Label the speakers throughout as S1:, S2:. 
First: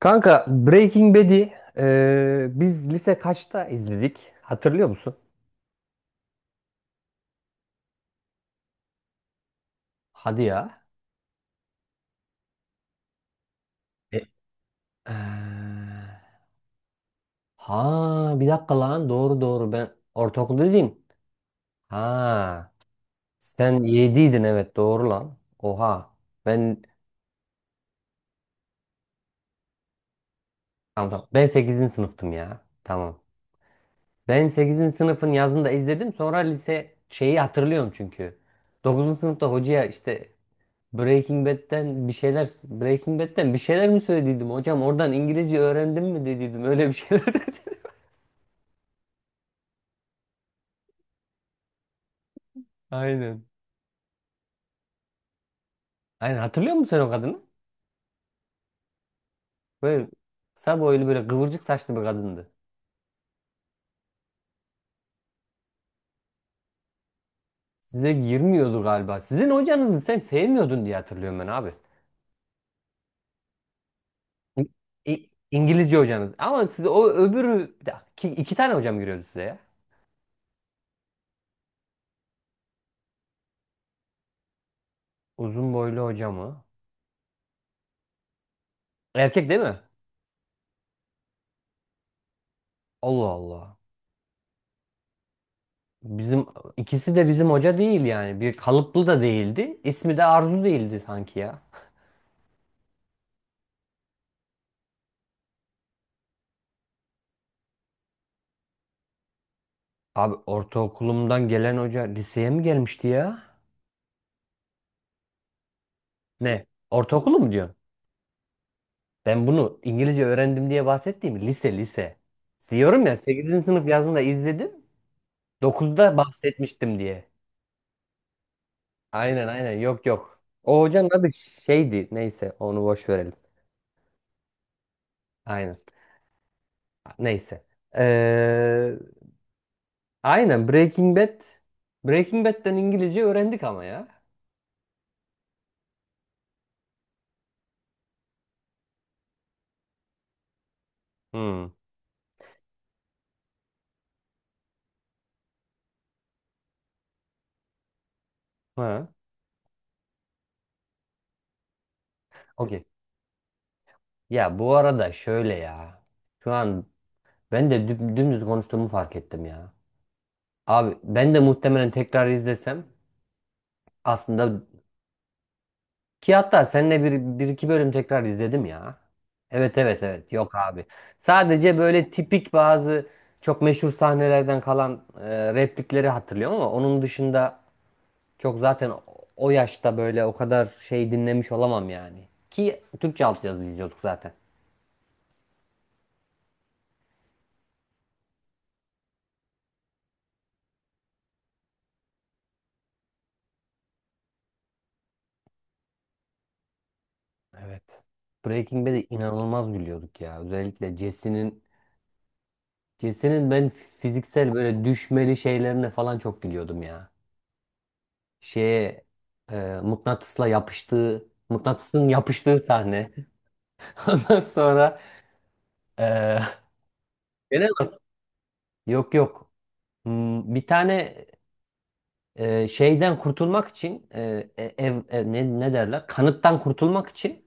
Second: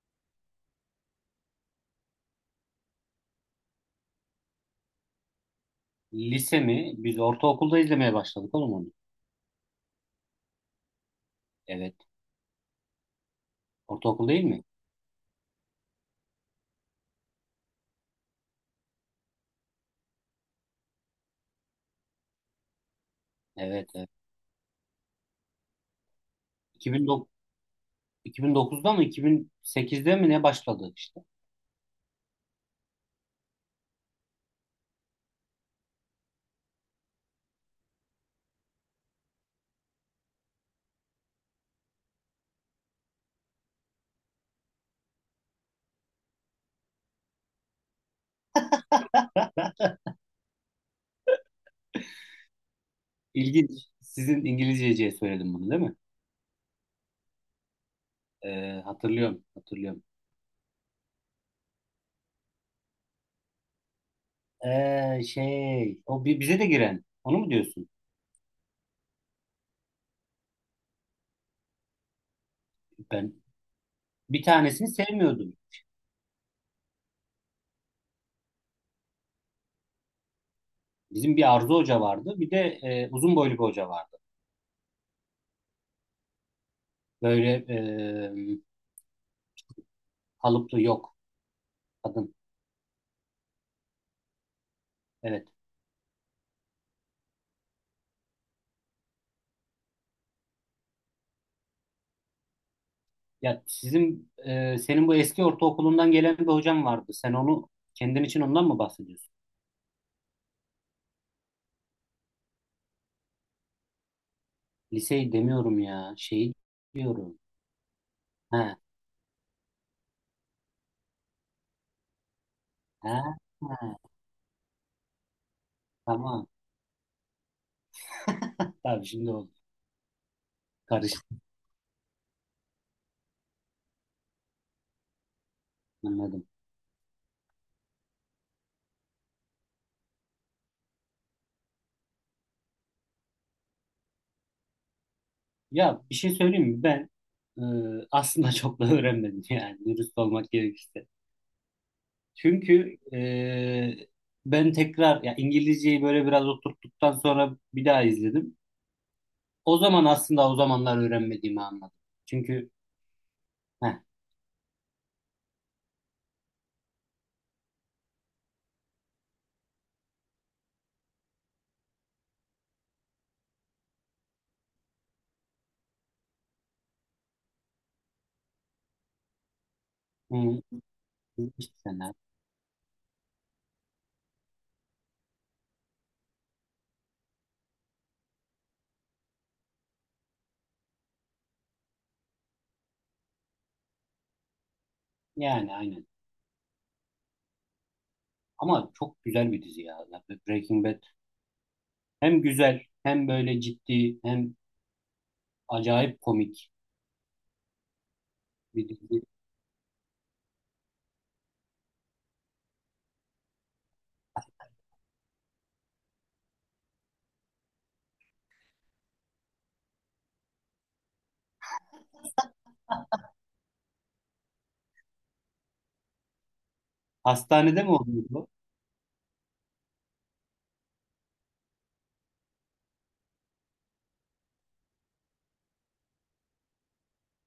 S1: Kanka Breaking Bad'i biz lise kaçta izledik? Hatırlıyor musun?
S2: Lise mi? Biz ortaokulda izlemeye başladık oğlum onu.
S1: Hadi ya.
S2: Evet.
S1: E,
S2: Ortaokul değil mi?
S1: eee, ha bir dakika lan doğru doğru ben ortaokulda değilim. Ha sen
S2: Evet, evet.
S1: yediydin evet doğru lan. Oha ben
S2: 2009, 2009'da mı 2008'de mi ne başladı
S1: tamam,
S2: işte.
S1: tamam. Ben sekizinci sınıftım ya. Tamam. Ben sekizinci sınıfın yazında izledim sonra lise şeyi hatırlıyorum çünkü dokuzuncu sınıfta hocaya işte Breaking Bad'den bir şeyler mi söylediydim hocam? Oradan İngilizce öğrendim mi dediydim. Öyle bir şeyler dedi. Aynen.
S2: İlginç. Sizin İngilizceciye söyledim bunu değil mi?
S1: Aynen hatırlıyor musun sen o kadını?
S2: Hatırlıyorum, hatırlıyorum.
S1: Böyle kısa boylu böyle kıvırcık saçlı bir kadındı.
S2: O bize de giren. Onu mu diyorsun?
S1: Size girmiyordu galiba. Sizin hocanızı sen sevmiyordun diye hatırlıyorum ben abi.
S2: Ben bir
S1: İ-
S2: tanesini sevmiyordum.
S1: İngilizce hocanız. Ama size o öbürü bir dakika, iki tane hocam giriyordu size ya.
S2: Bizim bir Arzu Hoca vardı. Bir de uzun boylu bir hoca vardı.
S1: Uzun boylu hocamı.
S2: Böyle
S1: Erkek değil mi?
S2: kalıplı yok kadın.
S1: Allah Allah.
S2: Evet.
S1: Bizim ikisi de bizim hoca değil yani. Bir kalıplı da değildi. İsmi de Arzu değildi sanki ya.
S2: Ya sizin senin bu eski ortaokulundan gelen bir hocam vardı. Sen onu kendin için ondan mı bahsediyorsun?
S1: Abi ortaokulumdan gelen hoca liseye mi gelmişti ya?
S2: Liseyi demiyorum ya. Şeyi
S1: Ne?
S2: diyorum.
S1: Ortaokulu mu diyorsun?
S2: Ha,
S1: Ben bunu İngilizce öğrendim diye bahsettiğim lise lise. Diyorum ya
S2: ha,
S1: sekizinci sınıf
S2: he.
S1: yazında izledim dokuzda
S2: Tamam.
S1: bahsetmiştim diye.
S2: Tabii şimdi
S1: Aynen
S2: oldu.
S1: aynen yok yok. O hocanın
S2: Karıştı.
S1: adı şeydi. Neyse onu boş verelim. Aynen.
S2: Anladım.
S1: Neyse. Ee, Aynen Breaking Bad. Breaking Bad'den İngilizce öğrendik ama ya.
S2: Ya bir şey söyleyeyim mi? Ben e, aslında çok da öğrenmedim yani dürüst olmak gerekirse.
S1: Hmm.
S2: Çünkü ben tekrar ya İngilizceyi böyle biraz oturttuktan sonra bir daha izledim.
S1: Ha.
S2: O zaman aslında o zamanlar öğrenmediğimi anladım. Çünkü
S1: Okey.
S2: heh,
S1: Ya bu arada şöyle ya. Şu an ben de dümdüz konuştuğumu fark ettim ya. Abi ben de muhtemelen tekrar izlesem aslında ki hatta seninle bir iki bölüm tekrar izledim ya. Evet evet evet yok
S2: hı.
S1: abi.
S2: İlk
S1: Sadece böyle
S2: sene.
S1: tipik bazı çok meşhur sahnelerden kalan replikleri hatırlıyorum ama onun dışında çok zaten o yaşta böyle o kadar şey dinlemiş olamam yani. Ki Türkçe altyazılı izliyorduk zaten.
S2: Yani aynen. Ama çok güzel bir dizi ya. Breaking Bad. Hem güzel hem böyle ciddi hem acayip komik
S1: Evet. Breaking
S2: bir
S1: Bad'e
S2: dizi.
S1: inanılmaz gülüyorduk ya. Özellikle Jesse'nin ben fiziksel böyle düşmeli şeylerine falan çok gülüyordum ya. Şeye mıknatısla yapıştığı mıknatısın yapıştığı sahne. Ondan sonra e, gene
S2: Hastanede mi
S1: mi?
S2: oluyor bu?
S1: Yok yok. Bir tane şeyden kurtulmak için ne derler? Kanıttan kurtulmak için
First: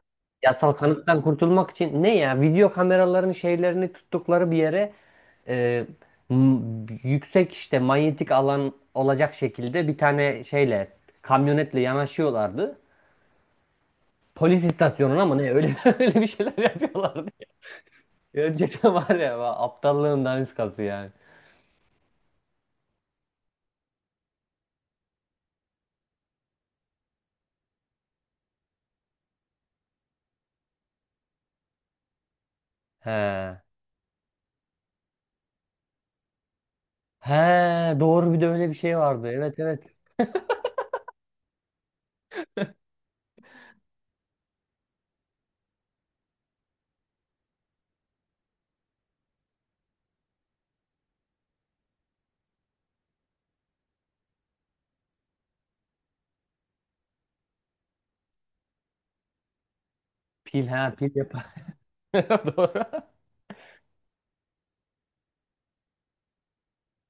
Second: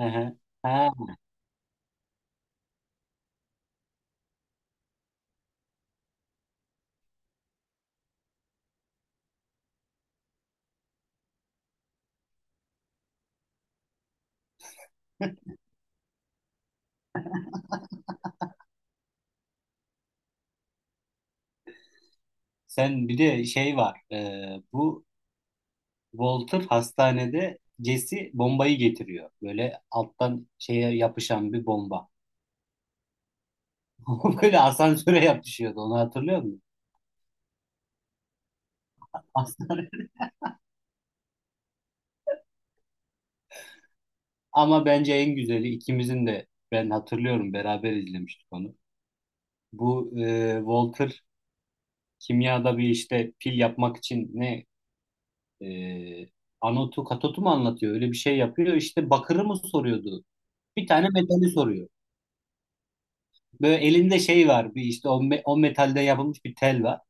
S2: Hı hı.
S1: yasal
S2: Ha,
S1: kanıttan kurtulmak için ne ya video kameraların şeylerini tuttukları bir yere e, yüksek işte manyetik alan olacak şekilde bir tane şeyle kamyonetle yanaşıyorlardı. Polis istasyonuna mı ne öyle öyle bir şeyler yapıyorlardı. Ya cidden var ya aptallığın daniskası yani.
S2: sen bir de şey var. Bu Walter hastanede Jesse bombayı getiriyor. Böyle alttan şeye yapışan bir bomba.
S1: He.
S2: Böyle asansöre yapışıyordu. Onu hatırlıyor musun?
S1: He doğru bir de öyle bir şey vardı. Evet
S2: Hastane.
S1: evet.
S2: Ama bence en güzeli ikimizin de ben hatırlıyorum beraber izlemiştik onu. Walter kimyada bir işte pil yapmak için ne e, anotu katotu mu anlatıyor? Öyle bir şey yapıyor. İşte bakırı mı soruyordu?
S1: Pil ha
S2: Bir tane
S1: pil yap.
S2: metali soruyor.
S1: Doğru.
S2: Böyle elinde şey var. Bir işte o metalde yapılmış bir tel var.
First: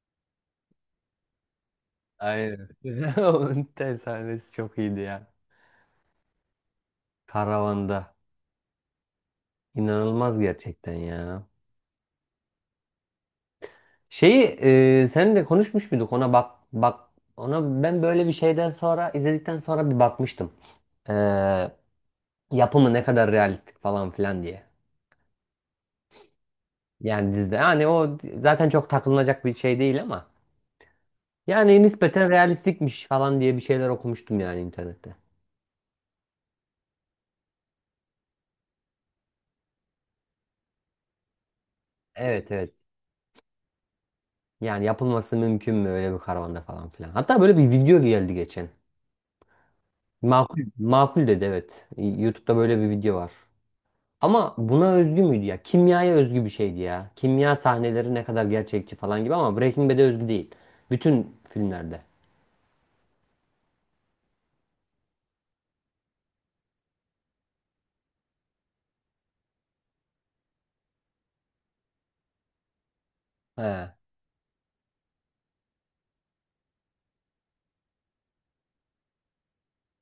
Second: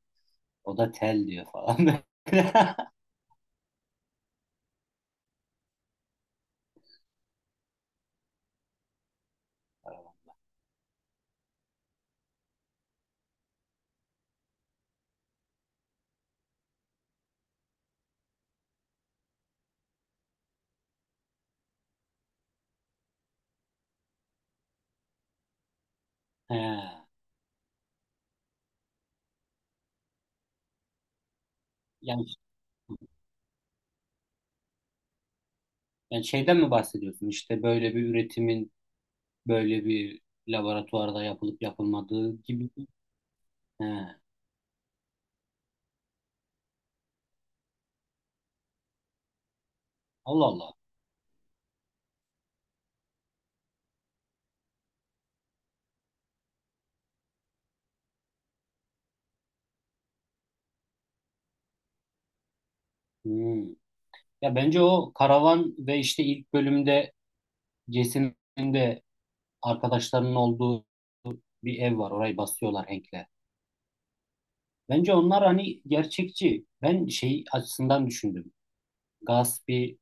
S2: O da tel diyor falan.
S1: Aynen. Onun tel sahnesi çok iyiydi ya. Karavanda. İnanılmaz gerçekten ya. Şeyi seninle konuşmuş muyduk? Ona bak bak ona ben böyle bir şeyden sonra izledikten sonra bir bakmıştım. E, yapımı ne kadar realistik falan filan diye.
S2: He.
S1: Yani dizide yani o zaten çok takılınacak bir şey değil ama yani
S2: Yani,
S1: nispeten realistikmiş falan diye bir şeyler okumuştum yani internette.
S2: yani şeyden mi bahsediyorsun? İşte böyle bir üretimin böyle bir laboratuvarda yapılıp yapılmadığı
S1: Evet
S2: gibi.
S1: evet.
S2: He.
S1: Yani yapılması mümkün mü öyle bir karavanda falan filan. Hatta böyle bir video geldi geçen.
S2: Allah
S1: Makul,
S2: Allah.
S1: makul dedi evet. YouTube'da böyle bir video var. Ama buna özgü müydü ya? Kimyaya özgü bir şeydi ya. Kimya sahneleri ne kadar gerçekçi falan gibi ama Breaking Bad'e özgü değil. Bütün filmlerde.
S2: Hmm. Ya bence o karavan ve işte ilk bölümde Jason'ın de arkadaşlarının olduğu bir ev var. Orayı basıyorlar Hank'le.
S1: He.
S2: Bence onlar hani gerçekçi. Ben şey açısından düşündüm. Gus bir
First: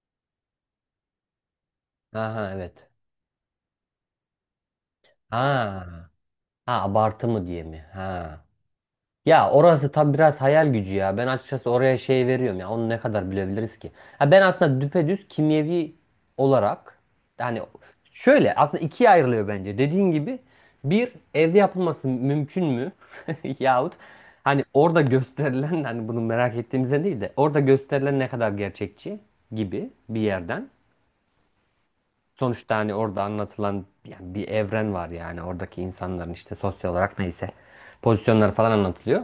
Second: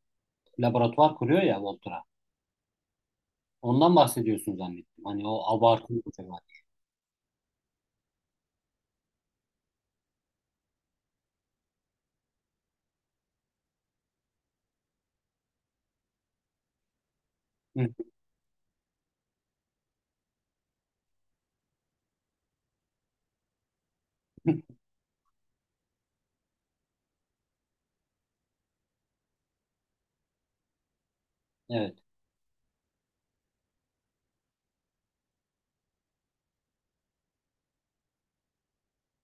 S2: laboratuvar kuruyor ya Walter'a.
S1: Aha evet.
S2: Ondan bahsediyorsun zannettim. Hani o abartılı
S1: Ha.
S2: bir tema.
S1: Ha abartı mı diye mi? Ha. Ya orası tam biraz hayal gücü ya. Ben açıkçası oraya şey veriyorum ya. Onu ne kadar bilebiliriz ki? Ha ben aslında düpedüz kimyevi olarak yani
S2: Hı.
S1: şöyle aslında ikiye ayrılıyor bence. Dediğin gibi bir evde yapılması mümkün mü? Yahut hani orada gösterilen hani bunu merak ettiğimizden değil de orada gösterilen ne kadar gerçekçi gibi bir yerden.
S2: Evet.
S1: Sonuçta hani orada anlatılan yani bir evren var yani oradaki insanların işte sosyal olarak neyse pozisyonları falan anlatılıyor.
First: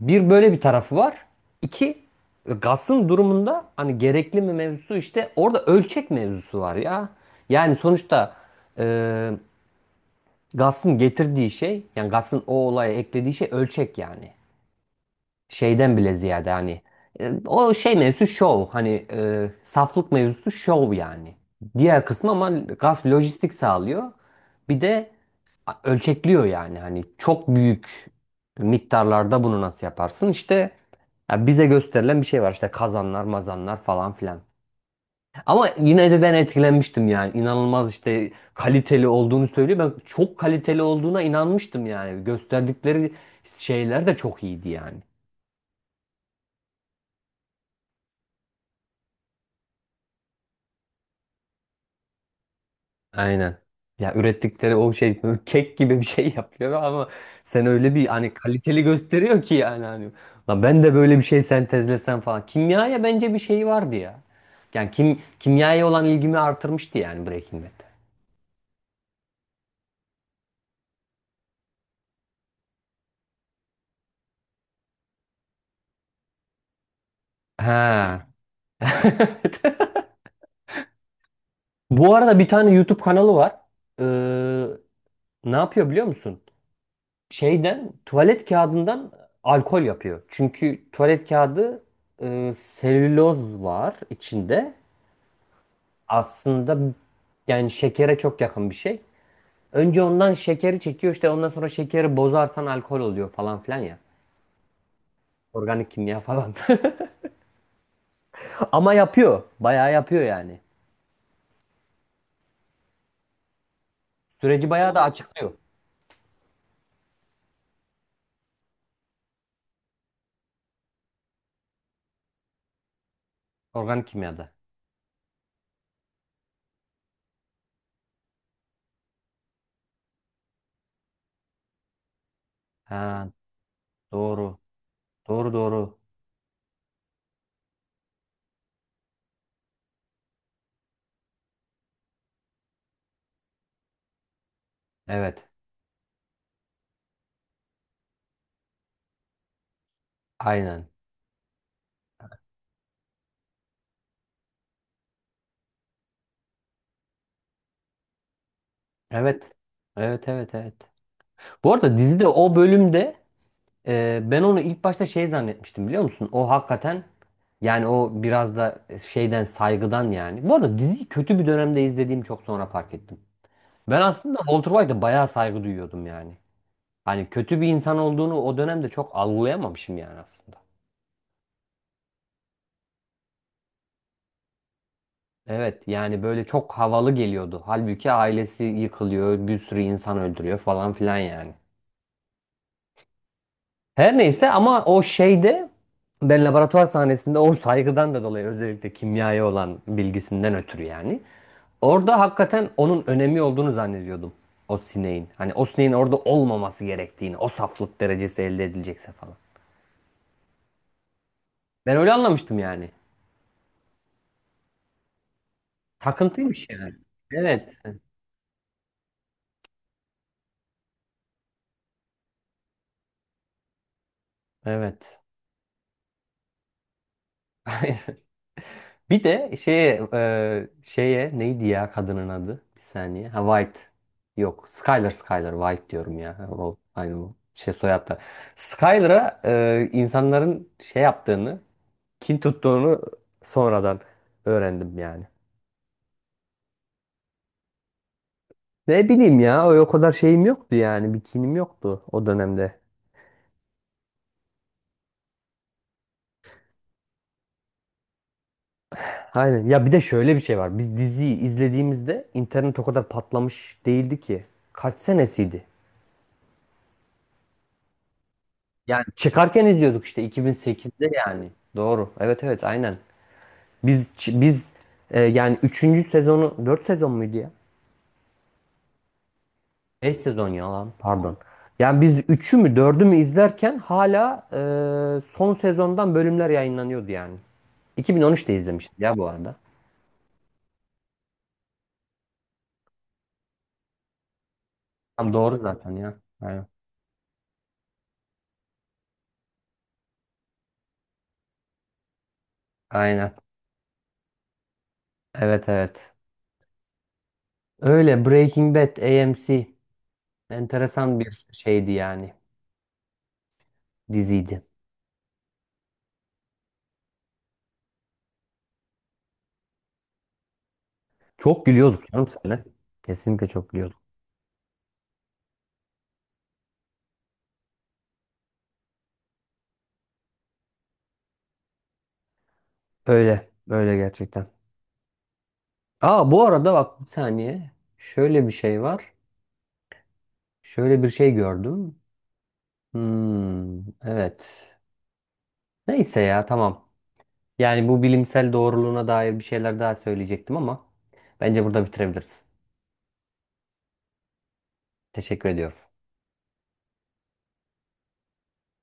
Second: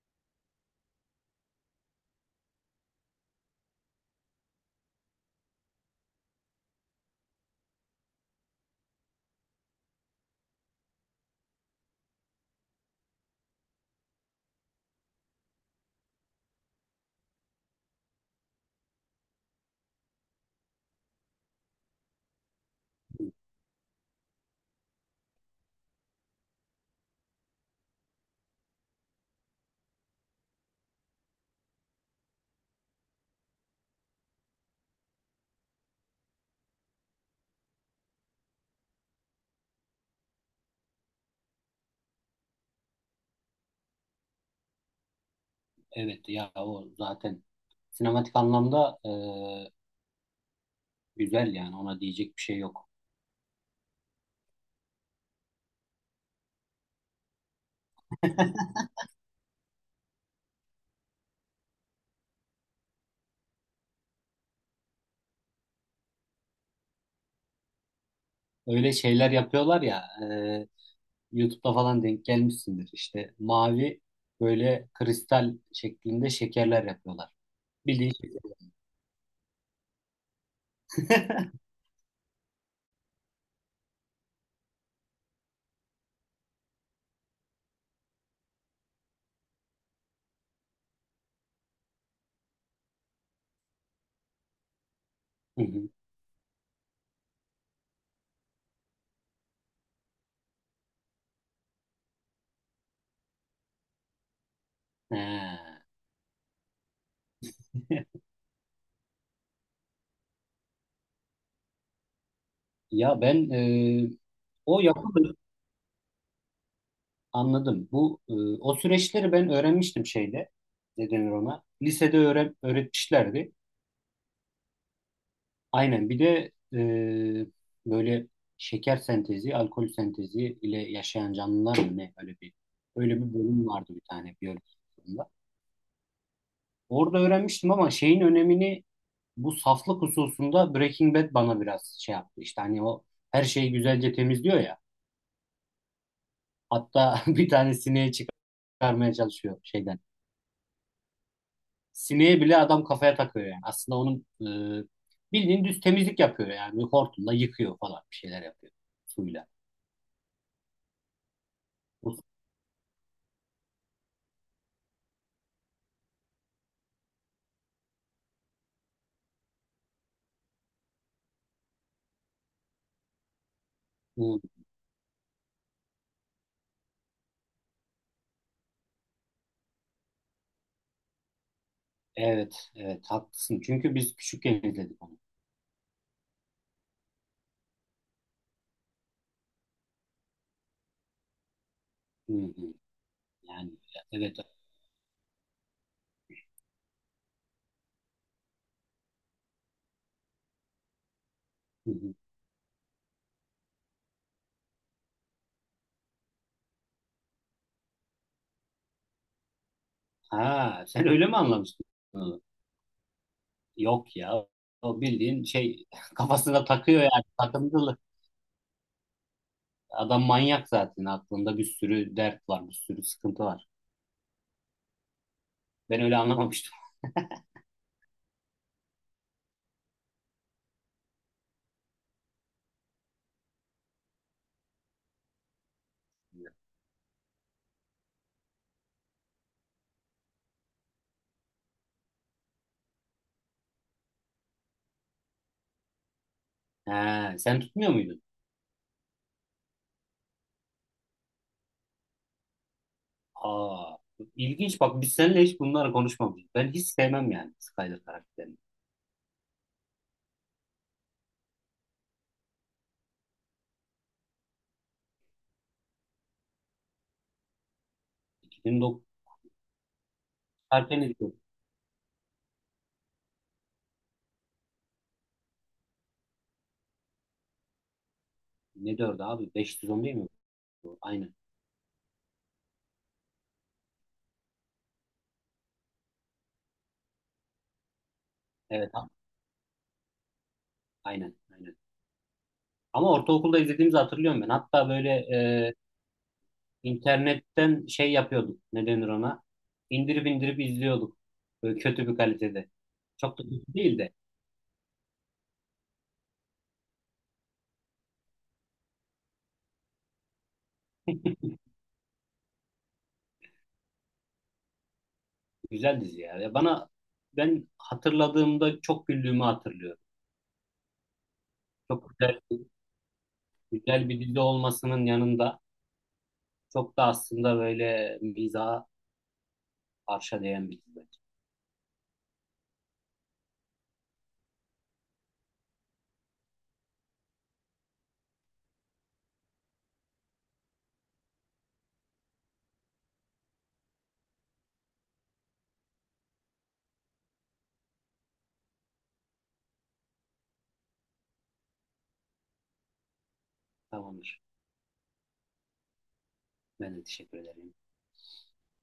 S1: Bir böyle bir tarafı var. İki Gas'ın durumunda hani gerekli mi mevzusu işte orada ölçek mevzusu var ya. Yani sonuçta e, Gas'ın getirdiği şey yani Gas'ın o olaya eklediği şey ölçek yani. Şeyden bile ziyade hani o şey mevzusu şov hani saflık mevzusu şov yani. Diğer kısmı ama Gas lojistik sağlıyor. Bir de ölçekliyor yani hani çok büyük miktarlarda bunu nasıl yaparsın işte ya bize gösterilen bir şey var işte kazanlar mazanlar falan filan. Ama yine de ben etkilenmiştim yani inanılmaz işte kaliteli olduğunu söylüyor. Ben çok kaliteli olduğuna inanmıştım yani gösterdikleri şeyler de çok iyiydi yani.
S2: Evet ya o zaten sinematik anlamda güzel yani ona diyecek bir şey yok.
S1: Aynen. Ya ürettikleri o şey böyle kek gibi bir şey yapıyor ama sen öyle bir hani kaliteli gösteriyor ki yani hani "Lan ben de böyle bir şey sentezlesem falan. Kimyaya bence bir şey vardı ya. Yani kimyaya olan ilgimi artırmıştı yani Breaking Bad.
S2: Öyle şeyler yapıyorlar ya e, YouTube'da falan denk gelmişsindir. İşte mavi böyle kristal şeklinde şekerler yapıyorlar. Bildiğin
S1: Ha.
S2: şey.
S1: Bu arada bir tane YouTube kanalı var. Ee, ne yapıyor biliyor musun? Şeyden tuvalet kağıdından alkol yapıyor. Çünkü tuvalet kağıdı selüloz var içinde.
S2: Hı hı.
S1: Aslında yani şekere çok yakın bir şey. Önce ondan şekeri çekiyor işte ondan sonra şekeri bozarsan alkol oluyor falan filan ya.
S2: Ha.
S1: Organik kimya falan. Ama yapıyor. Bayağı yapıyor yani.
S2: Ya ben
S1: Süreci
S2: o
S1: bayağı da
S2: yapımı
S1: açıklıyor.
S2: anladım. Bu o süreçleri ben öğrenmiştim şeyde. Ne denir ona? Lisede öğren, öğretmişlerdi.
S1: Organik kimyada.
S2: Aynen. Bir de böyle şeker sentezi, alkol sentezi ile yaşayan canlılar mı ne? Öyle
S1: Ha,
S2: bir bölüm vardı bir tane
S1: doğru.
S2: biyoloji bölümünde.
S1: Doğru doğru.
S2: Orada öğrenmiştim ama şeyin önemini bu saflık hususunda Breaking Bad bana biraz şey yaptı. İşte hani o her şeyi güzelce temizliyor ya.
S1: Evet.
S2: Hatta bir tane sineği çıkarmaya çalışıyor şeyden.
S1: Aynen.
S2: Sineği bile adam kafaya takıyor yani. Aslında onun bildiğin düz temizlik yapıyor yani. Hortumla yıkıyor falan bir şeyler yapıyor suyla.
S1: Evet. Evet evet evet. Bu arada
S2: Bu-
S1: dizide o bölümde Ben onu ilk başta şey zannetmiştim biliyor musun? O hakikaten yani o biraz da şeyden saygıdan yani. Bu arada diziyi kötü bir dönemde izlediğim çok sonra fark ettim. Ben aslında
S2: bu-
S1: Walter White'a bayağı saygı duyuyordum yani. Hani kötü bir insan olduğunu o dönemde çok algılayamamışım yani aslında.
S2: Evet, evet haklısın. Çünkü biz küçükken izledik onu.
S1: Evet yani böyle çok havalı geliyordu. Halbuki ailesi yıkılıyor, bir sürü insan öldürüyor falan filan yani.
S2: Hı hı. Yani
S1: Her
S2: evet.
S1: neyse ama o şeyde ben laboratuvar sahnesinde o saygıdan da dolayı özellikle kimyaya olan bilgisinden ötürü yani.
S2: Hı hı.
S1: Orada hakikaten onun önemi olduğunu zannediyordum. O sineğin. Hani o sineğin orada olmaması gerektiğini. O saflık derecesi elde edilecekse falan.
S2: Ha, sen öyle mi anlamıştın?
S1: Ben öyle
S2: Hı.
S1: anlamıştım yani.
S2: Yok ya. O bildiğin şey
S1: Takıntıymış
S2: kafasına
S1: yani.
S2: takıyor yani
S1: Evet.
S2: takıntılı. Adam manyak zaten aklında bir sürü dert var, bir sürü sıkıntı var.
S1: Evet.
S2: Ben öyle anlamamıştım.
S1: Bir de şeye neydi ya kadının adı? Bir saniye. Ha White. Yok. Skyler Skyler. White diyorum ya. O aynı bu. Şey soyadlar. Skyler'a insanların şey yaptığını, kin tuttuğunu sonradan öğrendim yani.
S2: He, sen tutmuyor muydun?
S1: Ne bileyim ya o kadar şeyim yoktu yani bikinim yoktu o dönemde.
S2: Aa, ilginç bak biz seninle hiç bunları konuşmamışız. Ben hiç sevmem yani Skyler karakterini.
S1: Aynen ya bir de şöyle bir şey var biz diziyi izlediğimizde internet o kadar patlamış değildi ki. Kaç senesiydi?
S2: 2009
S1: Yani çıkarken izliyorduk işte
S2: harfi
S1: 2008'de
S2: ne diyor?
S1: yani. Doğru evet evet aynen. Biz yani üçüncü sezonu 4 sezon muydu ya?
S2: Ne diyordu abi? 510 değil
S1: 5
S2: mi?
S1: sezon ya lan
S2: Aynen.
S1: pardon. Yani biz üçü mü dördü mü izlerken hala son sezondan bölümler yayınlanıyordu yani. 2013'te
S2: Evet
S1: izlemişiz ya bu arada.
S2: aynen. Aynen. Ama ortaokulda izlediğimizi hatırlıyorum ben. Hatta böyle
S1: Tam doğru
S2: e,
S1: zaten ya. Aynen.
S2: internetten şey yapıyorduk. Ne denir ona? İndirip indirip izliyorduk. Böyle kötü bir kalitede.
S1: Aynen.
S2: Çok da kötü değil de.
S1: Evet evet. Öyle Breaking Bad AMC enteresan bir şeydi yani diziydi.
S2: Güzel dizi ya. Ya bana ben hatırladığımda çok güldüğümü hatırlıyorum.
S1: Çok gülüyorduk
S2: Çok
S1: canım
S2: güzel.
S1: seninle. Kesinlikle çok gülüyorduk.
S2: Güzel bir dizi olmasının yanında çok da aslında böyle mizaha arşa değen bir dizi.
S1: Öyle. Öyle gerçekten. Aa bu arada bak bir saniye. Şöyle bir şey var. Şöyle bir şey gördüm. Hmm, evet. Neyse ya tamam. Yani bu bilimsel doğruluğuna dair bir şeyler daha söyleyecektim ama bence burada bitirebiliriz.
S2: Tamamdır.
S1: Teşekkür ediyorum.
S2: Ben de teşekkür ederim.